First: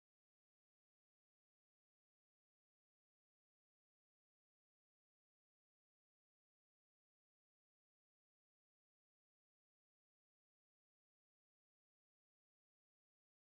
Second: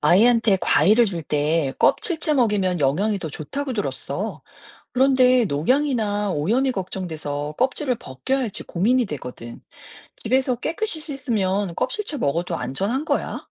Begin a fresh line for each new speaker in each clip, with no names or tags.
아이한테 과일을 줄 때 껍질째 먹이면 영양이 더 좋다고 들었어. 그런데 녹양이나 오염이 걱정돼서 껍질을 벗겨야 할지 고민이 되거든. 집에서 깨끗이 씻으면 껍질째 먹어도 안전한 거야?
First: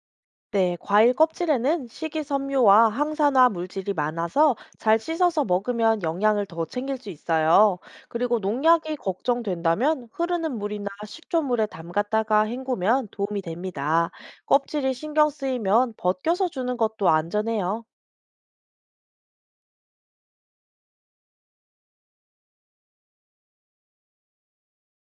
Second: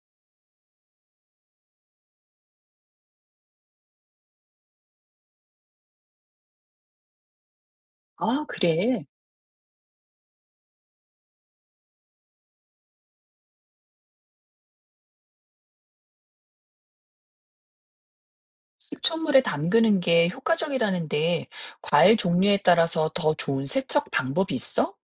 네, 과일 껍질에는 식이섬유와 항산화 물질이 많아서 잘 씻어서 먹으면 영양을 더 챙길 수 있어요. 그리고
아,
농약이
그래.
걱정된다면 흐르는 물이나 식초물에 담갔다가 헹구면 도움이 됩니다. 껍질이 신경 쓰이면 벗겨서 주는 것도 안전해요.
식초물에 담그는 게 효과적이라는데 과일 종류에 따라서 더 좋은 세척 방법이 있어?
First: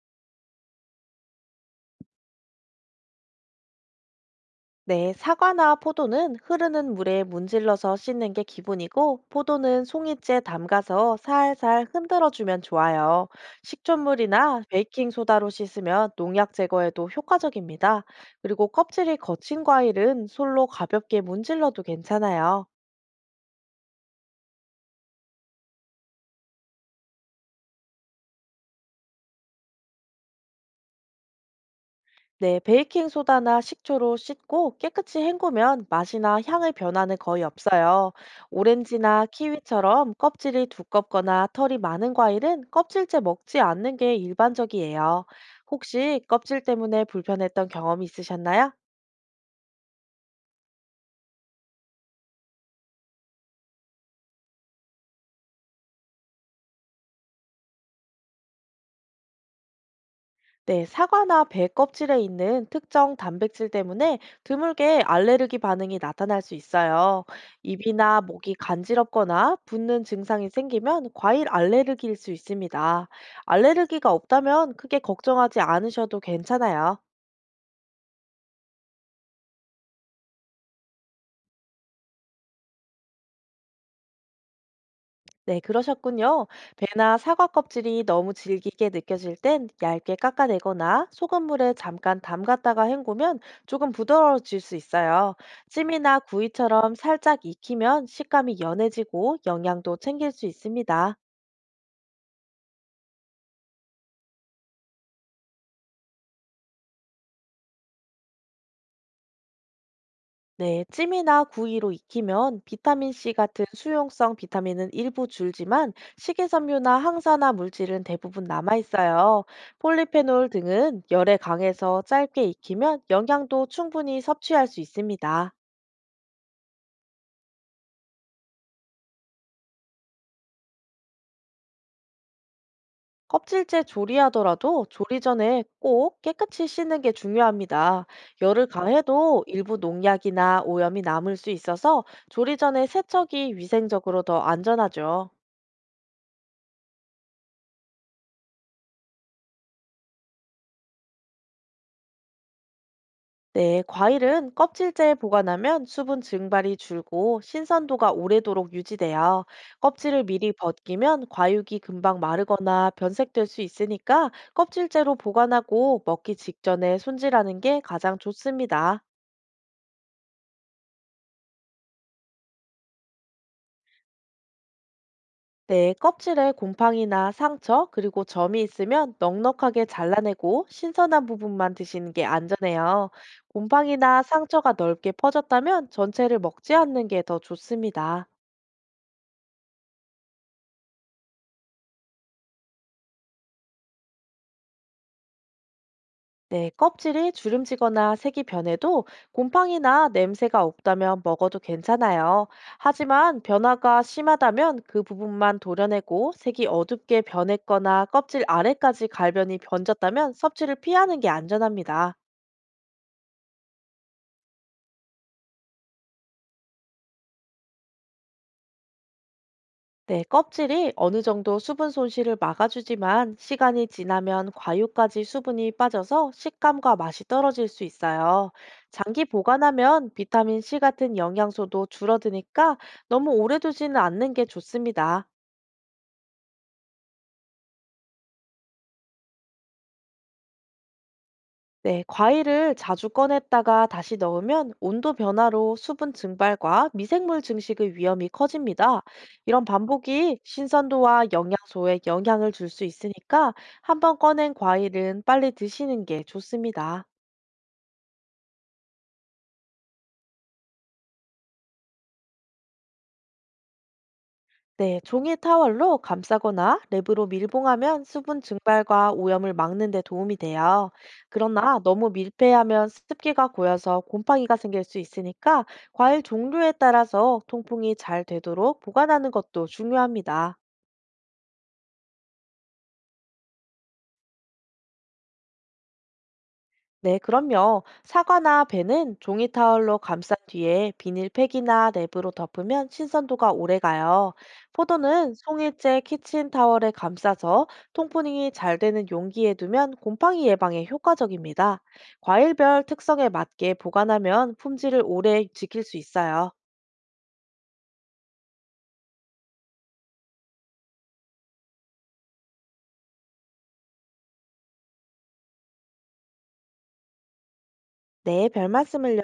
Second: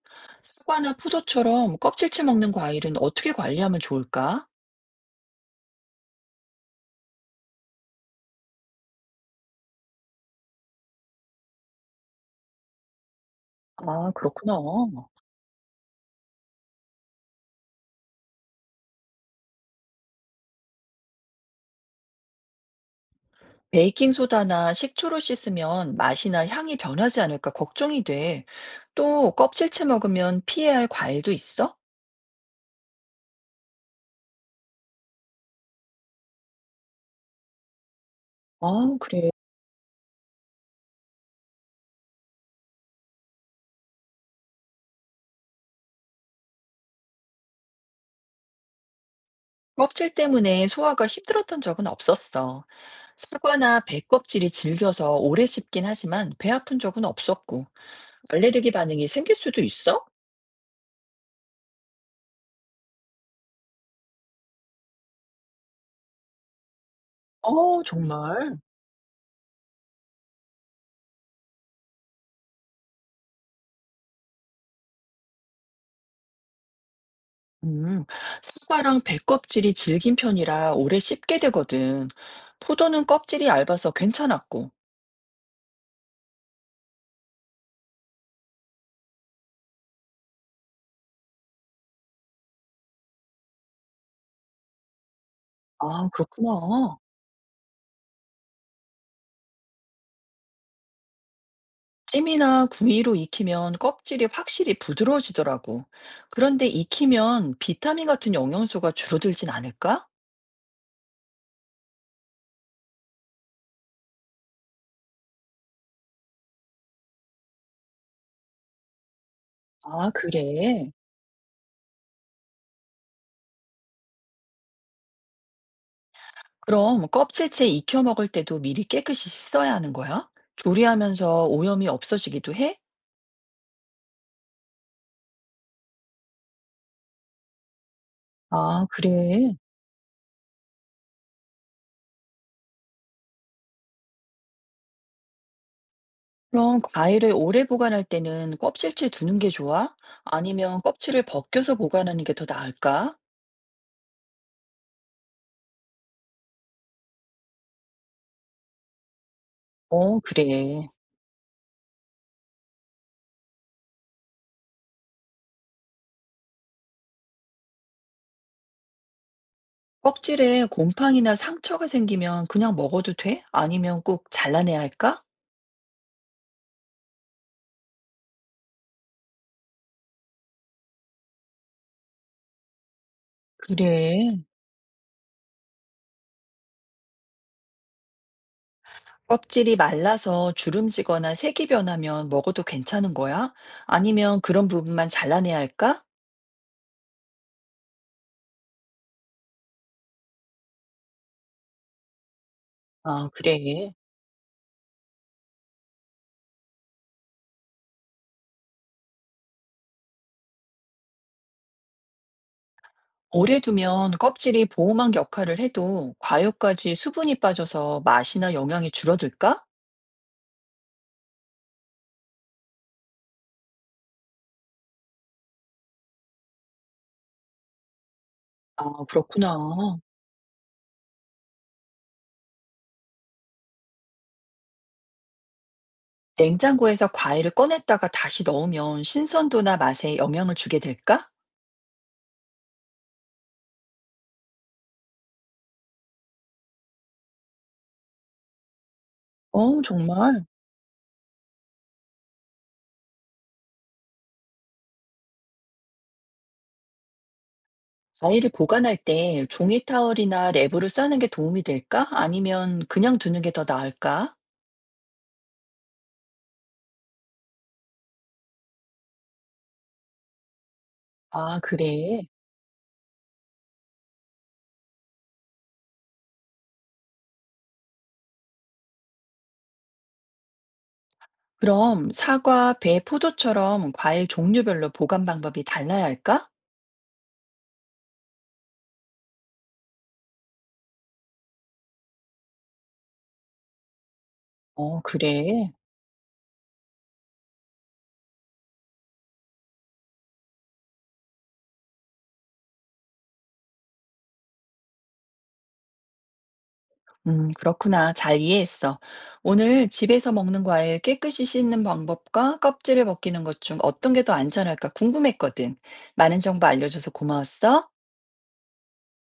사과나 포도처럼 껍질째 먹는 과일은 어떻게 관리하면 좋을까?
네, 사과나 포도는 흐르는 물에 문질러서 씻는 게 기본이고, 포도는 송이째 담가서 살살 흔들어주면 좋아요.
아, 그렇구나.
식초물이나 베이킹소다로 씻으면 농약 제거에도 효과적입니다. 그리고 껍질이 거친 과일은 솔로 가볍게 문질러도 괜찮아요.
베이킹 소다나 식초로 씻으면 맛이나 향이 변하지 않을까 걱정이 돼. 또 껍질째 먹으면 피해야 할 과일도 있어?
네, 베이킹 소다나 식초로 씻고 깨끗이 헹구면 맛이나 향의 변화는 거의 없어요.
아,
오렌지나
그래.
키위처럼 껍질이 두껍거나 털이 많은 과일은 껍질째 먹지 않는 게 일반적이에요. 혹시 껍질 때문에 불편했던 경험이 있으셨나요?
껍질 때문에 소화가 힘들었던 적은 없었어. 사과나 배 껍질이 질겨서 오래 씹긴 하지만 배 아픈 적은 없었고, 알레르기 반응이 생길 수도 있어?
네, 사과나 배 껍질에 있는 특정 단백질 때문에 드물게 알레르기 반응이 나타날 수 있어요.
어,
입이나 목이
정말.
간지럽거나 붓는 증상이 생기면 과일 알레르기일 수 있습니다. 알레르기가 없다면 크게 걱정하지 않으셔도 괜찮아요.
음, 사과랑 배 껍질이 질긴 편이라 오래 씹게 되거든. 포도는 껍질이 얇아서 괜찮았고.
네, 그러셨군요. 배나 사과 껍질이 너무 질기게 느껴질 땐 얇게 깎아내거나 소금물에 잠깐 담갔다가 헹구면 조금 부드러워질 수 있어요.
아,
찜이나 구이처럼
그렇구나.
살짝 익히면 식감이 연해지고 영양도 챙길 수 있습니다.
찜이나 구이로 익히면 껍질이 확실히 부드러워지더라고. 그런데 익히면 비타민 같은 영양소가 줄어들진 않을까?
네, 찜이나 구이로 익히면 비타민C 같은 수용성 비타민은 일부 줄지만 식이섬유나 항산화 물질은 대부분 남아있어요.
아,
폴리페놀
그래.
등은 열에 강해서 짧게 익히면 영양도 충분히 섭취할 수 있습니다.
그럼 껍질째 익혀 먹을 때도 미리 깨끗이 씻어야 하는 거야? 조리하면서 오염이 없어지기도 해?
껍질째 조리하더라도 조리 전에 꼭 깨끗이 씻는 게 중요합니다. 열을
아,
가해도
그래.
일부 농약이나 오염이 남을 수 있어서 조리 전에 세척이 위생적으로 더 안전하죠.
그럼 과일을 오래 보관할 때는 껍질째 두는 게 좋아? 아니면 껍질을 벗겨서 보관하는 게 더 나을까?
네, 과일은 껍질째에 보관하면 수분 증발이 줄고 신선도가 오래도록 유지돼요.
어,
껍질을 미리
그래.
벗기면 과육이 금방 마르거나 변색될 수 있으니까 껍질째로 보관하고 먹기 직전에 손질하는 게 가장 좋습니다.
껍질에 곰팡이나 상처가 생기면 그냥 먹어도 돼? 아니면 꼭 잘라내야 할까?
네, 껍질에 곰팡이나 상처, 그리고 점이 있으면 넉넉하게 잘라내고 신선한 부분만 드시는 게 안전해요. 곰팡이나
그래.
상처가 넓게 퍼졌다면 전체를 먹지 않는 게 더 좋습니다.
껍질이 말라서 주름지거나 색이 변하면 먹어도 괜찮은 거야? 아니면 그런 부분만 잘라내야 할까?
네, 껍질이 주름지거나 색이 변해도 곰팡이나 냄새가 없다면 먹어도 괜찮아요.
아,
하지만
그래.
변화가 심하다면 그 부분만 도려내고 색이 어둡게 변했거나 껍질 아래까지 갈변이 번졌다면 섭취를 피하는 게 안전합니다.
오래 두면 껍질이 보호막 역할을 해도 과육까지 수분이 빠져서 맛이나 영양이 줄어들까?
네, 껍질이 어느 정도 수분 손실을 막아주지만 시간이 지나면 과육까지 수분이 빠져서 식감과 맛이 떨어질 수 있어요.
아,
장기
그렇구나.
보관하면 비타민 C 같은 영양소도 줄어드니까 너무 오래 두지는 않는 게 좋습니다.
냉장고에서 과일을 꺼냈다가 다시 넣으면 신선도나 맛에 영향을 주게 될까?
네, 과일을 자주 꺼냈다가 다시 넣으면 온도 변화로 수분 증발과 미생물 증식의 위험이 커집니다. 이런
어,
반복이
정말.
신선도와 영양소에 영향을 줄 수 있으니까 한번 꺼낸 과일은 빨리 드시는 게 좋습니다.
과일을 보관할 때 종이 타월이나 랩으로 싸는 게 도움이 될까? 아니면 그냥 두는 게 더 나을까?
네, 종이 타월로 감싸거나 랩으로 밀봉하면 수분 증발과 오염을 막는 데 도움이 돼요.
아,
그러나 너무
그래.
밀폐하면 습기가 고여서 곰팡이가 생길 수 있으니까 과일 종류에 따라서 통풍이 잘 되도록 보관하는 것도 중요합니다.
그럼 사과, 배, 포도처럼 과일 종류별로 보관 방법이 달라야 할까?
네, 그럼요. 사과나 배는 종이 타월로 감싼 뒤에 비닐팩이나 랩으로 덮으면 신선도가 오래 가요.
어,
포도는
그래.
송일제 키친 타월에 감싸서 통풍이 잘 되는 용기에 두면 곰팡이 예방에 효과적입니다. 과일별 특성에 맞게 보관하면 품질을 오래 지킬 수 있어요.
그렇구나. 잘 이해했어. 오늘 집에서 먹는 과일 깨끗이 씻는 방법과 껍질을 벗기는 것 중 어떤 게 더 안전할까 궁금했거든. 많은 정보 알려줘서 고마웠어.
네, 별 말씀을요.